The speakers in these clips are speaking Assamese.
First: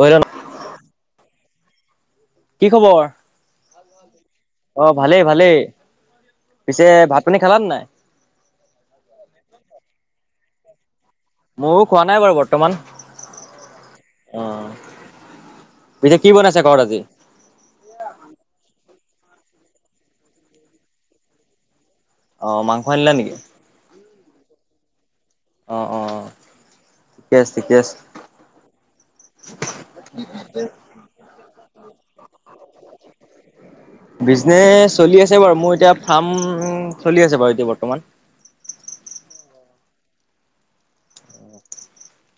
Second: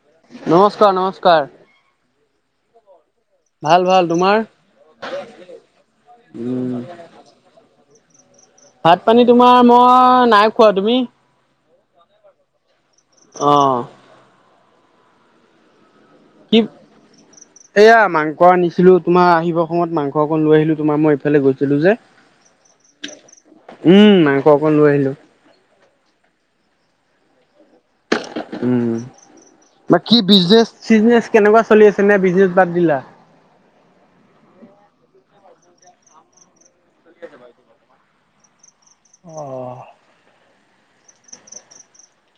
অইলা [unintelligible] নমস্কাৰ নমস্কাৰ কি খবৰ? ভাল ভাল তোমাৰ অ ভালেই ভালেই। উম পিছে ভাত পানী খালানে নাই? ভাত -পানী তোমাৰ মই নাই খোৱা তুমি ময়ো খোৱা নাই বাৰু বৰ্তমান অ অ পিছে কি বনাইছে ঘৰত আজি এয়া মাংস আনিছিলো তোমাৰ আহিবৰ সময়ত মাংস অকণ লৈ আহিলো তোমাৰ মই এইফালে গৈছিলো যে অ মাংস আনিলা নেকি উম মাংস অকণ লৈ আহিলো অঁ অঁ অ ঠিকে আছে ঠিকে আছে উম বা কি বিজনেচ চিজনেচ কেনেকুৱা চলি আছে নে বিজনেচ বাদ দিলা বিজনেচ চলি আছে বাৰু মোৰ এতিয়া ফাৰ্ম চলি আছে বাৰু এতিয়া বৰ্তমান অঁ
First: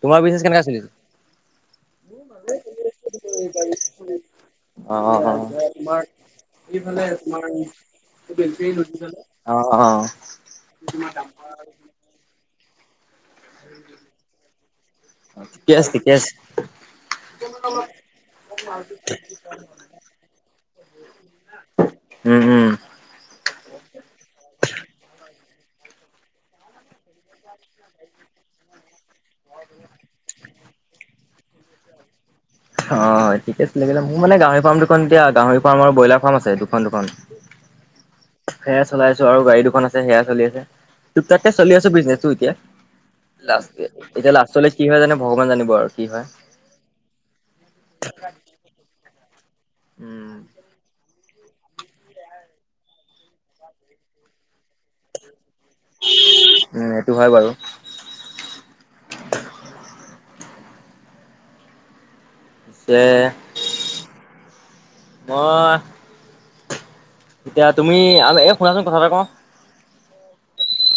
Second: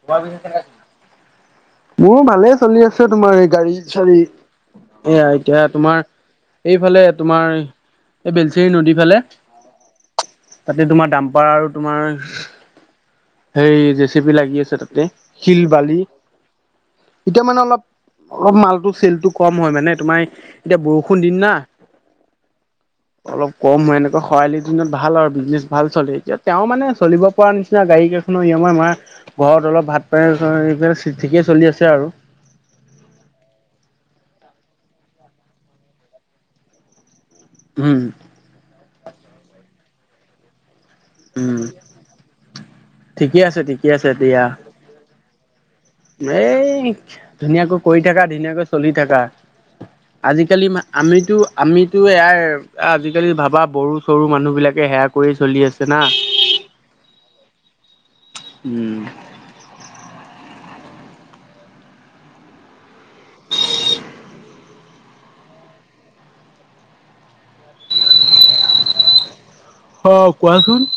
তোমাৰ বিজনে কেনেকে চলছে মোৰো ভালেই চলি আছে তোমাৰ এই গাড়ী চাৰি অ' অ' এয়া অ' এতিয়া তোমাৰ এইফালে তোমাৰ এই বেলচেৰি নদী ফালে অ অ তাতে তোমাৰ দাম্পাৰ আৰু তোমাৰ সেই জেচিপি লাগি আছে তাতে শিল ঠিকে আছে বালি ঠিকে আছে। এতিয়া মানে অলপ অলপ মালটো চেলটো কম হয় মানে তোমাৰ এতিয়া বৰষুণ দিন না উম উম অলপ কম হয় এনেকুৱা খৰালিৰ দিনত ভাল আৰু বিজনেচ ভাল চলে এতিয়াত তেওঁ মানে চলিব পৰা নিচিনা গাড়ী কেইখনৰ ইয়মাৰ মমাৰ ঘৰত অলপ ভাত পান এই ঠিকেই চলি আছে আৰু অ হয় ঠিকে আছিলে মোৰ মানে গাহৰি ফাৰ্ম দুখন এতিয়া গাহৰি ফাৰ্ম আৰু ব্ৰইলাৰ ফাৰ্ম আছে দুখন দুখন হুম সেয়া চলাইছো আৰু গাড়ী দুখন আছে সেয়া চলি আছে ত তাতে উম চলি আছো বিজনেচো এতিয়া ঠিকে আছে ঠিকে আছে এতিয়া দিয়া লাষ্ট চল কি হয় জানে ভগৱান জানিব আৰু কি হয়। এই ধুনীয়াকৈ কৰি থাকা ধুনীয়াকৈ চলি থাকা উম, আজিকালি আমিতো আমিতো ইয়াৰ আজিকালি ভাবা বৰু চৰু মানুহ বিলাক সেয়া কৰি চলি আছে না উম সেইটো হয় বাৰু উম যে মই এতিয়া তুমি আৰু এই শুনাচোন কথা এটা কওঁ অ কোৱাচোন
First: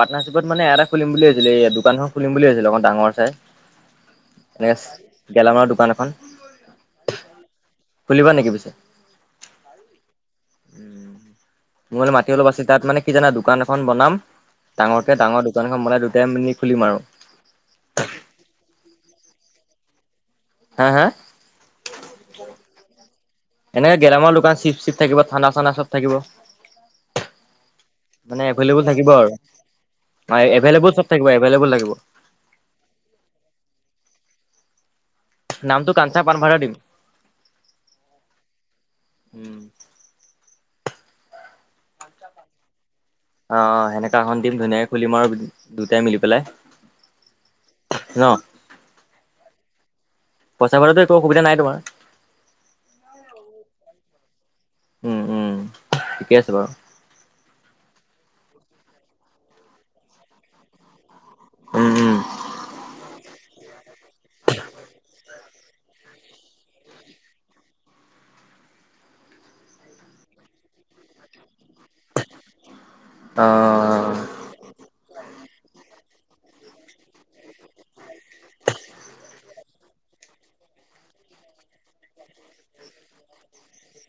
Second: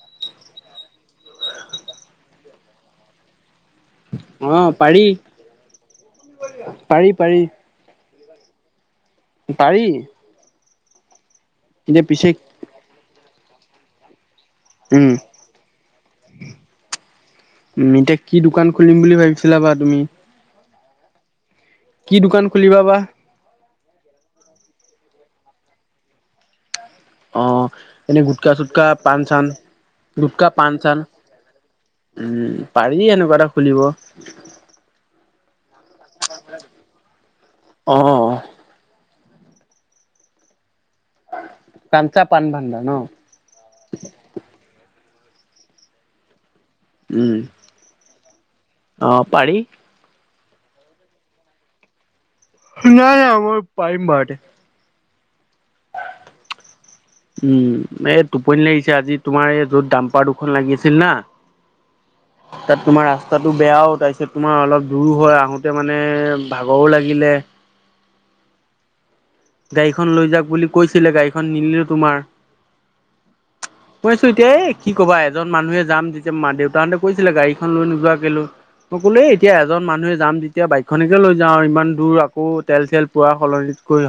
পাৰ্টনাৰশ্বিপত মানে এটা খুলিম বুলি ভিছিলো এইয়া দোকানখন খুলিম বুলি ভাবছিলো অকণ ডাঙৰ চাইজ অ নেক্স পাৰি গেলামালৰ দোকান এখন পাৰি পাৰি খুলিবা নেকি পিছে পাৰি মোৰ এতিয়া অলপ পিছে মাটি আছিল তাত মানে কি জানা দোকান এখন বনাম উম ডাঙৰকে ডাঙৰ দোকানখন বনাই দুটাই মিনিট খুলিম আৰু উম এতিয়া কি দোকান খুলিম বুলি ভাবিছিলা বা তুমি হা হা কি দোকান খুলিবা বা এনেকে গেলামৰ দোকান চিপ চিপ থাকিব খানা চানা চব থাকিব অ এনেই গুটকা চুটকা পাণ চান হয় গুটকা পাণ এভেইলেবল চান চব থাকিব এভেইলেবল লাগিব উম পাৰি এনেকুৱা এটা খুলিব নামটো কাঞ্চা পাণভাডা দিম অহ। উম। কাঞ্চা পান ভাণ্ডা ন'। অহ', অহ'। সেনেকা‌ এখন দিম ধুনীয়াকে খুলিম আৰু দুটাই মিলি পেলাই। উম', ন অহ' পাৰি। পইচা পালেটো একো অসুবিধা নাই তোমাৰ। নাই আমাৰ পাৰিম বাৰতে। উম', উম' ঠিকে আছে বাৰু। উম, এই টোপনি লাগিছে আজি তোমাৰ এই য'ত দাম্পাৰ দুখন লাগি আছিল না। উম', উম'। তাত তোমাৰ ৰাস্তাটো বেয়াও তাৰপিছত তোমাৰ অলপ দূৰো হয়, আহোতে মানে ভাগৰো লাগিলে। গাড়ীখন লৈ যাক বুলি কৈছিলে, গাড়ীখন নিনিলো তোমাৰ। অহ, কৈছোঁ এই এতিয়া কি কবা, এজন মানুহে যাম যেতিয়া মা-দেউতাহঁতে কৈছিলে গাড়ীখন লৈ নোযোৱা কেলৈ। মই কলোঁ এ এতিয়া এজন মানুহে যাম তেতিয়া বাইকখনকে লৈ যাওঁ ইমান দূৰ আকৌ তেল-চেল পোৰা সলনিত কৰি।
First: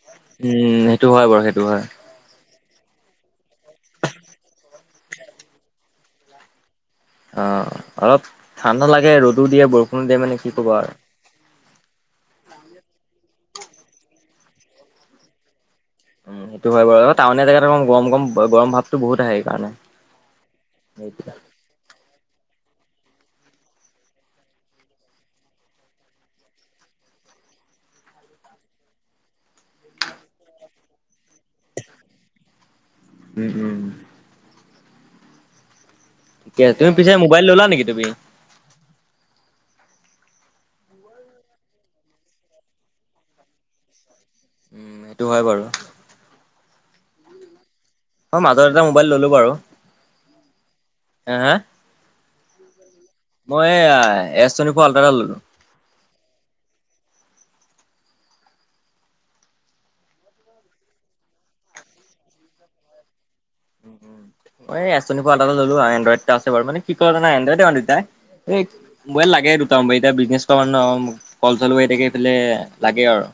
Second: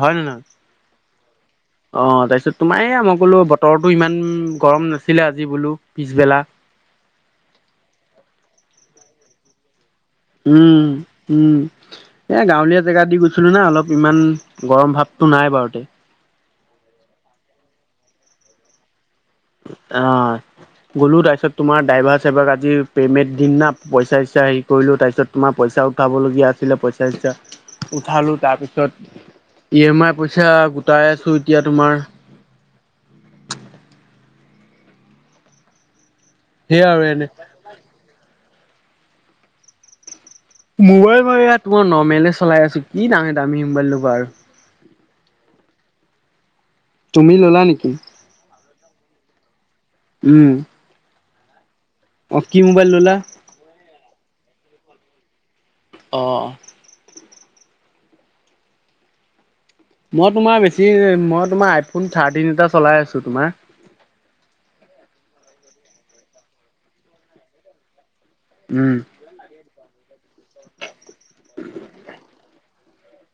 উম সেইটো হয় বাৰু সেইটো হয় অহ, তাৰপিছত তোমাৰ এয়া, মই ক'লো বতৰটো ইমান গৰম নাছিলে আজি বোলো পিছবেলা। অহ, অলপ ঠাণ্ডা লাগে, ৰ'দো দিয়ে বৰষুণ উম', উম'। এ গাঁৱলীয়া জেগা দি গৈ কৈছিলোঁ না অলপ ইমান গৰম ভাৱতো নাই বাৰু তে। উম, সেইটো হয় বাৰু। টাউনীয়া জেগাত অলপ গৰম-গৰম গৰম ভাৱতো বহুত আহে। সেইকাৰণে অহ, গ'লো তাৰপিছত তোমাৰ ড্ৰাইভাৰ-চাইভৰক আজি পে'মেণ্ট দিম না, পইচা-চইচা হেৰি কৰিলোঁ, তাৰপিছত তোমাৰ পইচাও উঠাবলগীয়া আছিলে পইচা-চইচা উঠালোঁ, তাৰপিছত ই এম আই পইচা গোটাই আছোঁ এতিয়া তোমাৰ। উম', উম'। এতিয়া সেয়া তুমি আৰু পিছে এনে মোবাইল ল'লা নেকি তুমি? মোবাইল মোৰ এয়া তোমাৰ নৰ্মেলে চলাই আছোঁ। কি দামী-দামী মোবাইল লবা আৰু। উম, সেইটো হয় বাৰু। তুমি ল'লা নেকি? মই মাজত এটা মোবাইল ললোঁ বাৰু। উম। হ! হ! অহ, কি মোবাইল ল'লা? মই এয়া এছ টোৱেনটি ফৰ আল্টা এটা ল'লো। অহ। মই তোমাৰ বেছি, মই তোমাৰ আইফোন থাৰ্টিন এটা চলাই আছোঁ তোমাৰ। মই এ এচ টোৱেনটি ফৰ আল্টা এটা ললোঁ আৰু। এনডইড এটা আছো বাৰু মানে কি কৰো জানা, এনডইডে দুটাই। এই উম, মোবাইল লাগে দুটা মোবাইল, এতিয়া বিজনেছ কৰা ন' কল-চল হৈয়ে থাকে এইফালে লাগে আৰু।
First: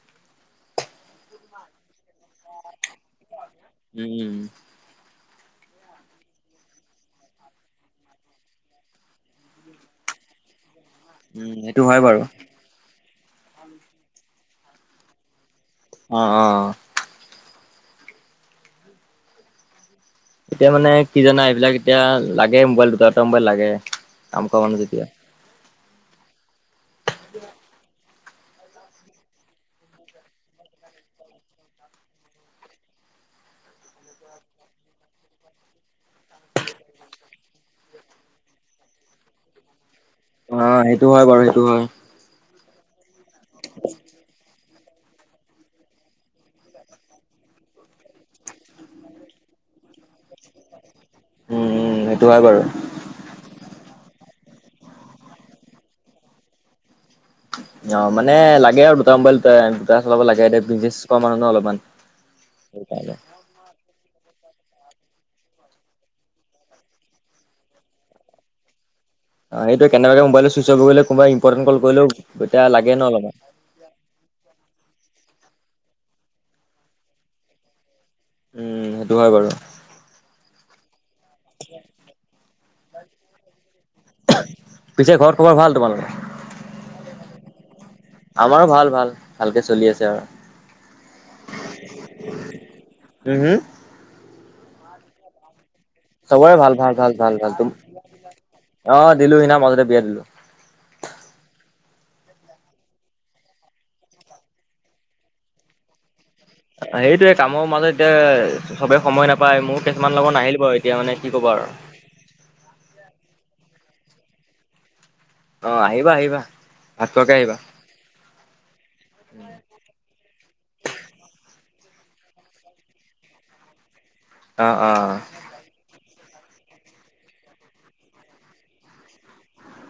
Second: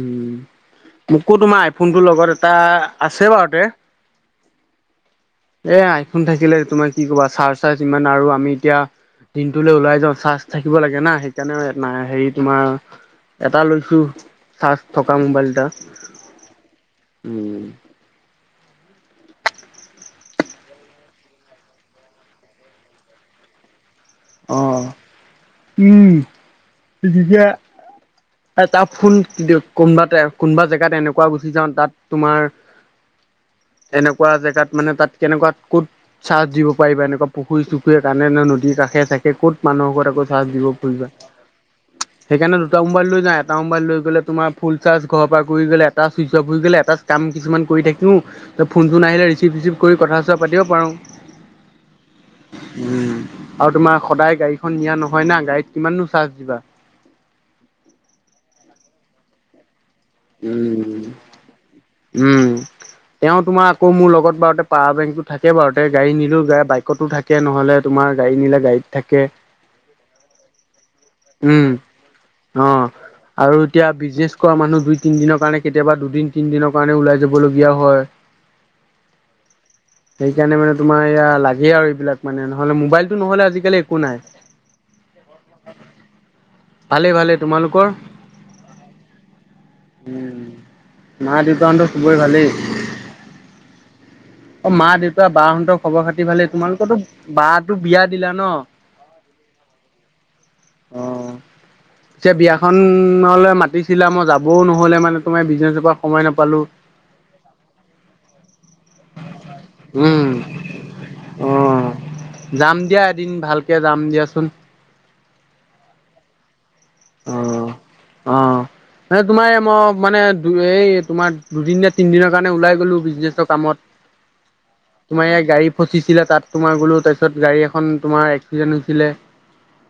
উম, মোকো তোমাৰ আইফোনটোৰ লগত এটা, আছে বাৰু তে। উম। এ আইফোন থাকিলে তোমাৰ কি কবা চাৰ্জ-টাৰ্জ ইমান আৰু আমি এতিয়া দিনটোলৈ ওলাই যাওঁ, চাৰ্জ থাকিব লাগে না। উম সেইটো সেইকাৰণে না হয় বাৰু হেৰি তোমাৰ, এটা লৈছোঁ চাৰ্জ থকা মোবাইল এটা। অহ', অহ'। উম। এতিয়া মানে কি জানা এইবিলাক এতিয়া লাগে, মোবাইল দুটা দুটা মোবাইল লাগে। কাম অ কৰা মানুহ যেতিয়া উম তিতিয়া। এটা ফোন কি দিওঁত কোনোবাতে কোনোবা জেগাত এনেকুৱা গুচি যাওঁ তাত তোমাৰ এনেকুৱা জেগাত মানে তাত কেনেকুৱাত কোত চাৰ্জ দিব পাৰিবা এনেকুৱা পুখুৰী চুখুৰীয়ে কাণেন নদীৰ কাষে চাকে ক'ত মানুহ ঘৰত আকজ চাৰ্জ দিব অ' সেইটো খুজিবা। হয় বাৰু সেইটো হয় সেইকাৰণে দুটা মোবাইল লৈ যাওঁ এটা মোবাইল লৈ গ'লে ফুল চাৰ্জ ঘৰৰ পৰা কৰি গ'লে এটা ছুইচ অফ হৈ গলে এটা কাম কিছুমান কৰি থাকিও ত ফোন চোন আহিলে ৰিচিভ ৰিচিভ কৰি কথা চোৱা পাতিব পাৰোঁ। উম উম সেইটো হয় বাৰু। উম আৰু তোমাৰ সদায় গাড়ীখন নিয়া নহয় না গাড়ীত কিমাননো চাৰ্জ দিবা। অ মানে লাগে আৰু দুটা মোবাইল দুটাই টা চলাব লাগে দে বিনজিছ কৰা মানুহ ন অলপমান উম। সেইকাৰণে। তেওঁ তোমাৰ আকৌ মোৰ লগত বাৰুতে পাৱাৰ বেংকটো থাকে বাৰুতে গাড়ী নিলোঁ বাইকতো থাকে নহ'লে তোমাৰ গাড়ী নিলে গাড়ীত থাকে। অ সেইটো কেনেবাকে মোবাইল চুইছ অফ হৈ গলেও কোনোবা ইম্পৰ্টেট উম কল কৰিলেও তেতিয়া অ'। লাগে ন অলপমান। আৰু এতিয়া বিজেছ কৰা মানুহ দুই তিনিদিনৰ কাৰণে কেতিয়াবা দুদিন তিনিদিনৰ কাৰণে ওলাই যাবলগীয়া হয়। উম, সেইটো হয় বাৰু। সেইকাৰণে মানে তোমাৰ ইয়া লাগে আৰু এইবিলাক মানে নহলে মোবাইলতটো নহলে আজিকালি একো নাই। পিছে ঘৰ খবৰত ভাল তোমালোকে? ভালেই ভালেই। তোমালোকৰ? আমাৰ ভাল ভাল। ভালকে চলি আছ- উম মা-দেউতাহতৰ চবৰে ভালেই? উম হুম। অ মা, দেউতা, বাহঁতক খবৰ খাতি ভালে চবৰে ভাল ভাল তোমালোকৰটো ভাল ভাল ভাল তুম বাটো বিয়া দিলা ন? অ', দিলো সিদিনা মাজতে বিয়া দিলো। উম। [inaudible] ছে বিয়াখনলে মাতিছিলা মই যাবও নহ'লে মানে তোমাৰ বিজনেজৰ পৰা সময় নাপালোঁ। সেইটোয়ে কামৰ মাজত এতিয়া চবে সময় নাপায়, মোৰ কিছুমান উম লগত নাহিল বাৰু এতিয়া মানে কি অ ক'বা আৰ। যাম দিয়া এদিন ভালকে যাম দিয়াচোন। অ আহিবা, আহিবা ভাত খোৱাকে আহিবা। অহ। মানে তোমাৰ এ ম মানে দু এই তোমাৰ দুদিন নে তিনিদিনৰ কাৰণে ওলাই গ'লো বিজনেছৰ কামত [inaudible] অ', তোমাৰ ইয়াত গাড়ী ফচিছিলে তাত তোমাৰ গোলো তাৰপিছত গাড়ী এখন তোমাৰ এক্সিডেণ্ট হৈছিলে।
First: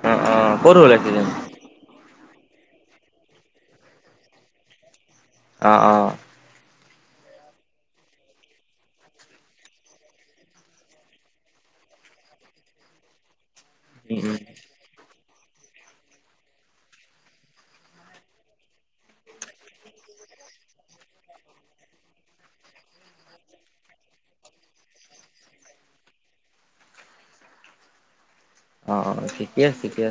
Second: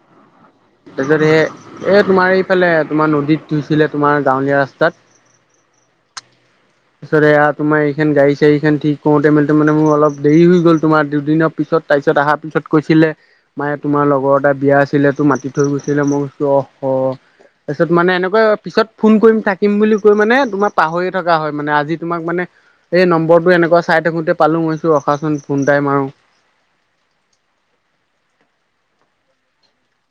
অ', অ', ক'ত হ'ল তাছত এক্সিডেণ্ট? হে- এ তোমাৰ এইফালে তোমাৰ নদীত ধুইছিলে তোমাৰ গাঁৱলীয়া ৰাস্তাত। অ অ। ছৰেয়া তোমাৰ এইখন গাড়ী চাড়ীখন ঠিক কৰোতে মেলোতে মান মোৰ অলপ দেৰি হৈ গ'ল তোমাৰ দুদিন পিছত তাৰপিছত অহাৰ পিছত কৈছিলে মায়ে তোমাৰ উম, উম, লগৰ এটা বিয়া আছিলে তো মাতি থৈ গৈছিলে মো অহ হহ। তাছত মানে এনেকা পিছত ফোন কৰিম থাকিম বুলি কৈ মানে তোমাৰ পাহৰিয়ে থকা হয় মানে আজি তোমাক মানে এই নম্বৰটো এনেকুৱা চাই থাকোতে পালোঁ মইছো ৰখাচোন ফোনটাই মাৰোঁ অ ঠিকে আছে দিয়া।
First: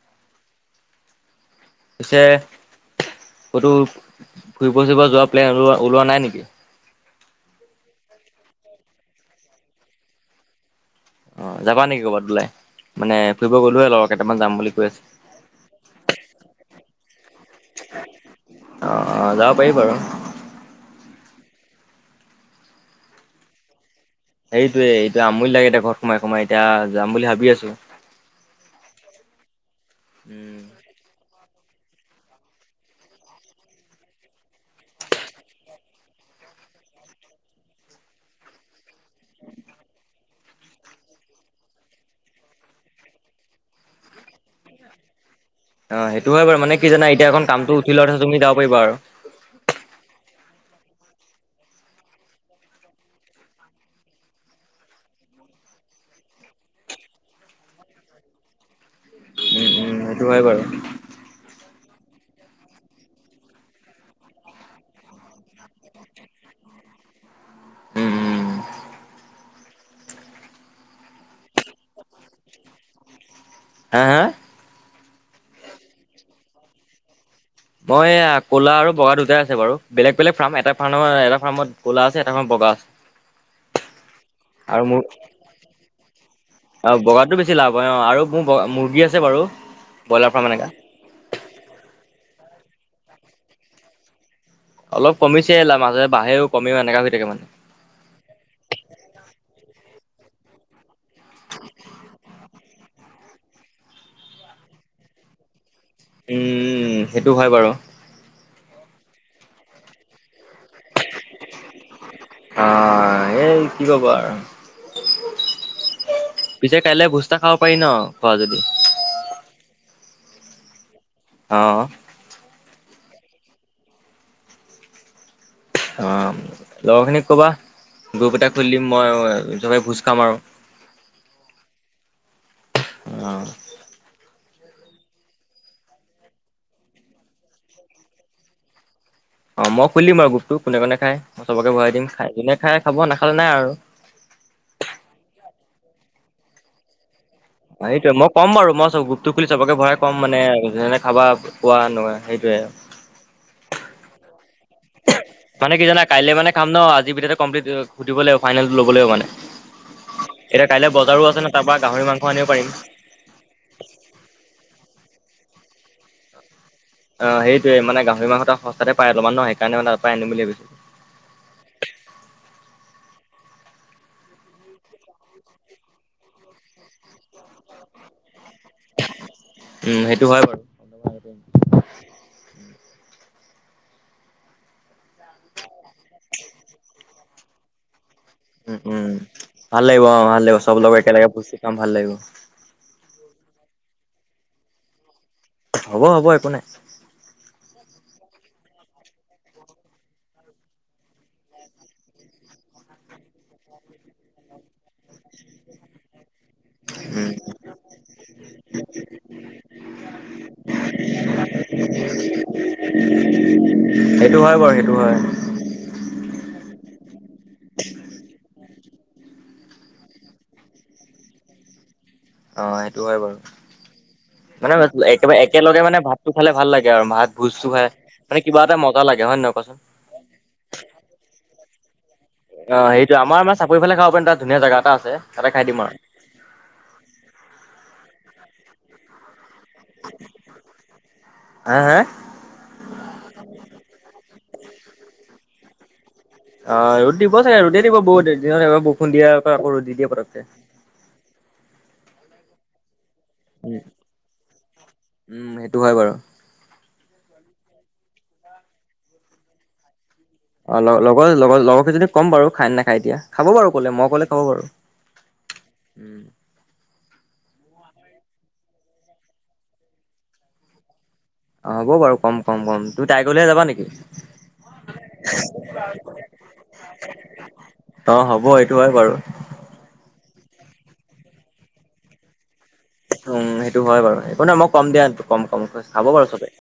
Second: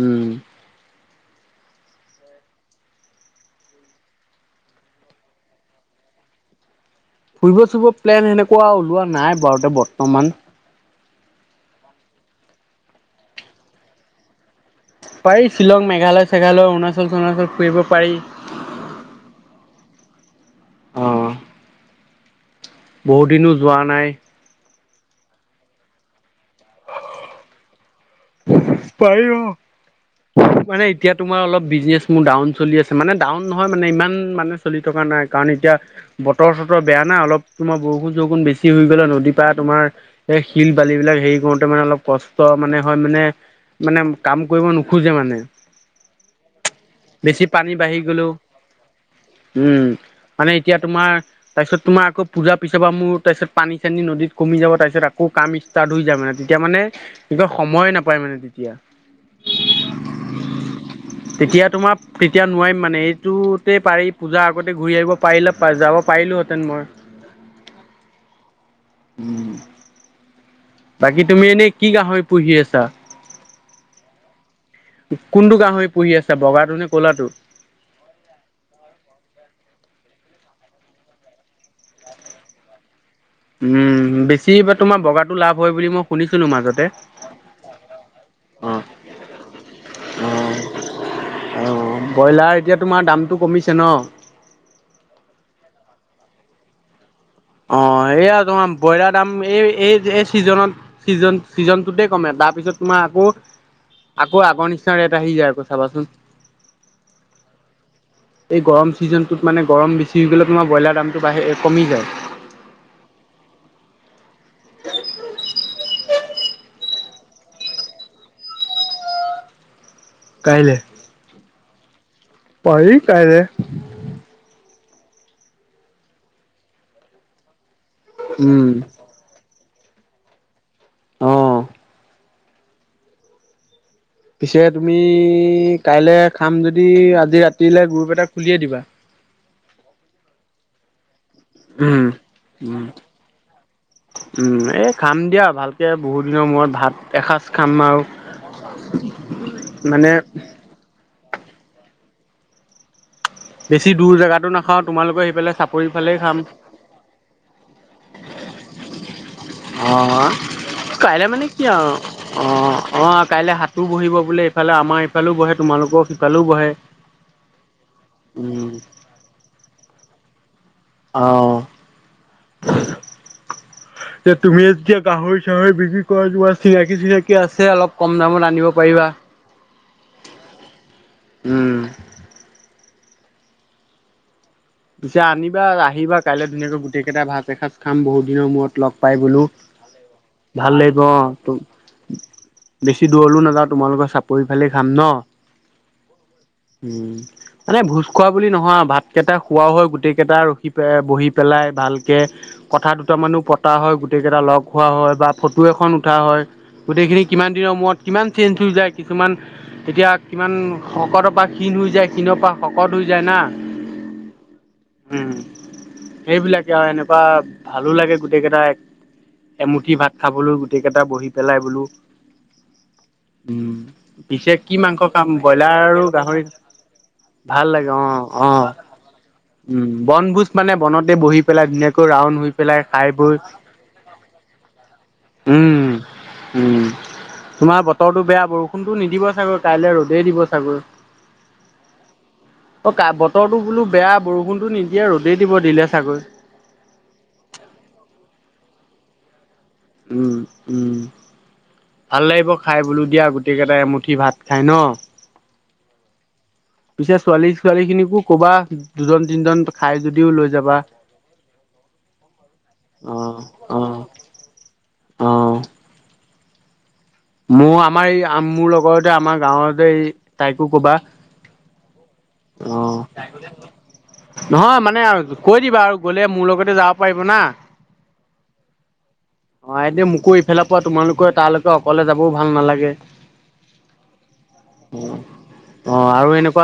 উম পিছে ক'তো ফুৰিব চুইব যোৱা প্লেন ওলোৱা ওলোৱা নাই নেকি? ফুৰিব চুৰিব প্লেন সেনেকুৱা ওলোৱা নাই বাৰুতে বৰ্তমান। অ যাবা নেকি ক'ৰবাত ওলাই মানে ফুৰিব গ'লোহে লগৰ কেইটামান যাম বুলি কৈ আছে পাৰি শ্বিলং মেঘালয় চেঘালয় অৰুণাচল চৰুণাচল ফুৰিব পাৰি। অ অ যাব পাৰি বাৰু। বহু দিনো যোৱা নাই সেইটোৱে এইটো আমূলি লাগে দে ঘৰত সোমাই সোমাই এতিয়া যাম বুলি ভাবি আছো। পাৰি অঁ উম পাৰি। এতিয়া তোমাৰ অলপ বিজনেছ মোৰ ডাউন চলি আছে মানে ডাউন নহয় মানে ইমান মানে চলি থকা নাই কাৰণ এতিয়া বতৰ চতৰ বেয়া নাই অলপ তোমাৰ বৰষুণ বৰষুণ বেছি বেছি হৈ গ'লে নদীৰ পা তোমাৰ সেই শিল বালি বিলাক হেৰি কৰোতে মানে অলপ কষ্ট মানে হয় মানে মানে কাম কৰিব নোখোজে মানে। অ সেইটো হয় বাৰু মানে কি জান এতিয়া এ বেছি পানী কামটো উঠি বাঢ়ি লোৱা গ'লেও তুমি যাব পাৰা আৰু উম মানে এতিয়া তোমাৰ তাৰ পিছত তোমাৰ আকৌ পূজা পিছপা মোৰ তাপিছত পানী চানী নদীত কমি যাব তাছত আকৌ কাম ষ্টাৰ্ট হইজাই মানে। তেতিয়া মানে একদম সময় নাপাই মানে তেতিয়া উ সেইটো হয় বাৰু তেতিয়া তোমাৰ তেতিয়া নোৱাৰিম মানে এইটোতে পাৰি পূজা আগতে ঘূৰি আহিব পাৰিলে যাব পাৰিলোহেতেন মই উম উম বাকী তুমি এনেই কি গাহৰি পুহি আছা হা হা কোনটো গাহৰি পুহি আছে বগাটো নে ক'লাটো মই ক'লা আৰু বগা দুটাই আছে বাৰু বেলেগ বেলেগ ফাৰ্ম এটা ফ্ৰাম এটা ফাৰ্মত ক'লা আছে এটা ফাৰ্মত বগা আছে। [inaudible] উম বেছি বা আৰু মোৰ তোমাৰ বগাটো লাভ হয় বুলি মই শুনিছিলো মাজতে আৰু বগাটো বেছি লাভ হয় অ আৰু মোৰ অ মুৰ্গী আছে বাৰু অ ব্ৰইলাৰ ফাৰ্ম এনেকা অ ব্ৰইলাৰ এতিয়া তোমাৰ দামটো কমিছে ন অলপ কমিছে লা মাজে বাৰে কমও এনেকা হৈ থাকে মানে অ এইয়া তোম ব্ৰইলাৰ দাম এই এই এই চিজনত চিজন ছিজনটোতে কাম তাৰপিছত তোমাৰ আকৌ আকৌ আগ নিচিনা ৰেত আহি যায় চাবাচোন উম সেইটো হয় বাৰু এই গৰম ছিজনটোত মানে গৰম বেছি গ'লে তোমাৰ ব্ৰইলাৰ দামটো বাঢ়ি কমি যায় অ এই কি কব আৰু পিছে কাইলেলৈ ভোজ তা খাব পাৰি ন খোৱা যদি কাইলৈ অ পাৰি কাইলে অ লগৰখিনিক ক'বা গ্ৰুপ এটা উম খুলিম মই চবে ভোজ খাম আৰু অ অ পিছে তুমি কাইলৈ খাম যদি আজি ৰাতিলে গ্ৰুপ এটা খুলিয়ে দিবা অ মই খুলি দিম বাৰু গ্ৰুপতটো, কোনে কোনে খাই মই চবকে ভৰাই উম দিম খাই, যোনে উম খাই খাব নাখালে নাই আৰু। উম এ খাম দিয়া ভালকে বহুত দিনৰ মূৰত ভাত এসাঁজ। খাম আৰু সেইটোয়ে, মই ক'ম বাৰু মই চব গ্ৰুপটো খুলি চবকে ভৰাই ক'ম মানে যেনে, খাবা পোৱা নোৱা সেইটোৱে। বেছি দূৰ জেগাতো ন মানে কি জানা কাইলে মানে খাম ন, আজিৰ ভিতৰতে কমপ্লিট দিব লাগিব ফাইনেলটো ল'ব লাগিব মানে। অঁ অঁ, এতিয়া কাইলৈ বজাৰো কাইলে আছে মানে ন কি তাৰপৰা আও, গাহৰি মাংস অ আনিব পাৰিম অ কাইলে সাত তোৰ বহিব বোলে ইফালে আমাৰ ইফালেও বহে, তোমালোকৰ সিফালেও বহে। অ সেইটোয়ে মানে গাহৰি মাংস ত উম, সস্তাতে পাই ত সেইকাৰণে মানে তাৰ পৰা আনিম বুলি ভাবিছো। অহ। যে তুমি যেতিয়া গাহৰি চাহৰি বিক্ৰী কৰা তোমাৰ চিনাকি চিনাকি আছে অলপ কম দামত আ- নিব পাৰিবা। উম সেইটো হয় বাৰু উম। পিছে আনিবা আহিবা কাইলৈ ধুনীয়াকৈ গোটেই কেইটা ভাত এসাঁজ খাম বহুত দিনৰ উম মূৰত লগ উম পাই বোলো। ভাল লাগিব অ ভাল লাগিব চব লগৰ একেলগে ভুজ খাম ভাল লাগিব। বেছি দূৰলৈ নাযাওঁ তোমালোকৰ চাপৰিফালে খাম ন? হ'ব হ'ব একো নাই। উম। মানে ভোজ খোৱা বুলি নহয় ভাত কেইটা খুৱাও হয় গোটেইকেইটা ৰখি পেলাই বহি পেলাই ভালকে। কথা দুটা মানো পতা হয় গোটেই কেইটা লগ হোৱা হয়, বা ফটো এখন উঠা হয়। গোটেইখিনি উম কিমান দিনৰ মূৰত কিমান চেঞ্জ হৈ যায় কিছুমান, তেতিয়া কিমান শকতৰ পৰা ক্ষীণ হৈ যায়, ক্ষীণৰ পৰা শকত হৈ যায় না। সেইটো হয় বাৰু সেইটো। হয় উম। সেইবিলাকে আৰু এনেকুৱা ভালো লাগে গোটেই কেইটা, এমুঠি ভাত খাবলৈ গোটেই কেইটা বহি পেলাই বোলো। অ সেইটো হয় বাৰু। উম পিছে কি মানে মাংস খাম একেৱাৰে ব্ৰইলাৰ একেলগে মানে আৰু ভাতটো গাহৰি খালে ভাল লাগে আৰু, ভাত ভোজটো ভাল খাই লাগে অ মানে কিবা অ এটা মন লাগে হয় নহয়? কোৱাচোন উম। বনভোজ মানে বনতে বহি পেলাই ধুনাকৈ ৰাউন হৈ, অ পেলাই খাই সেইটো বৈ আমাৰ চাপৰিফালে খাব তাত ধুনীয়া জেগা এটা আছে তাতে খাই দিম উম আৰু। উম। তোমাৰ বতৰটো বেয়া বৰষুণটো নিদিব চাগৈ। কাইলে ৰ'দেই দিব চাগৈ। হা হা অ কা বতৰটো বোলো বেয়া। বৰষুণটো নিদিয়ে ৰ'দেই দিব দিলে চাগৈ। অ ৰ'দ দিব চাগে ৰদেই দিব বহুত দিনত বৰষুণ দিয়ে আকৌ ৰ'দ দিয়ে। উম পতককে উম। ভাল লাগিব খাই বোলো দিয়া গোট গোটেইকেইটাই উম এমুঠি ভাত খাই ন? উম সেইটো হয় বাৰু। পিছে ছোৱালী ছোৱালী খিনিকো ক'বা, দুজন তিনজন খাই যদিও লৈ যা অ লগ লগৰ লগ লগৰকেইজনীক কম বাৰু খাই নে নাখায় অ এতিয়া, খাব বাৰু অ কলে মই কলে খাব বাৰু। অ উম। মোৰ আমাৰ এই মোৰ লগৰতে আমাৰ গাঁৱতে এই তাইকো ক'বা। অ হ'ব বাৰু কম কম কম। অ তুমি তাই গলেহে যাবা নেকি? নহয় মানে কৈ দিবা আৰু গ'লে মোৰ লগতে যাব পাৰিব না। অ হ'ব এইটো হয় বাৰু। অ এ দে মোকো ইফালৰ পৰা তোমালোক তালৈকে অকলে যাবওঁ ভাল নালাগে। উম সেইটো হয় বাৰু একো নহয় মই কম দিয়া কম কম খাব অ' বাৰু আৰু চবে এনেকুৱা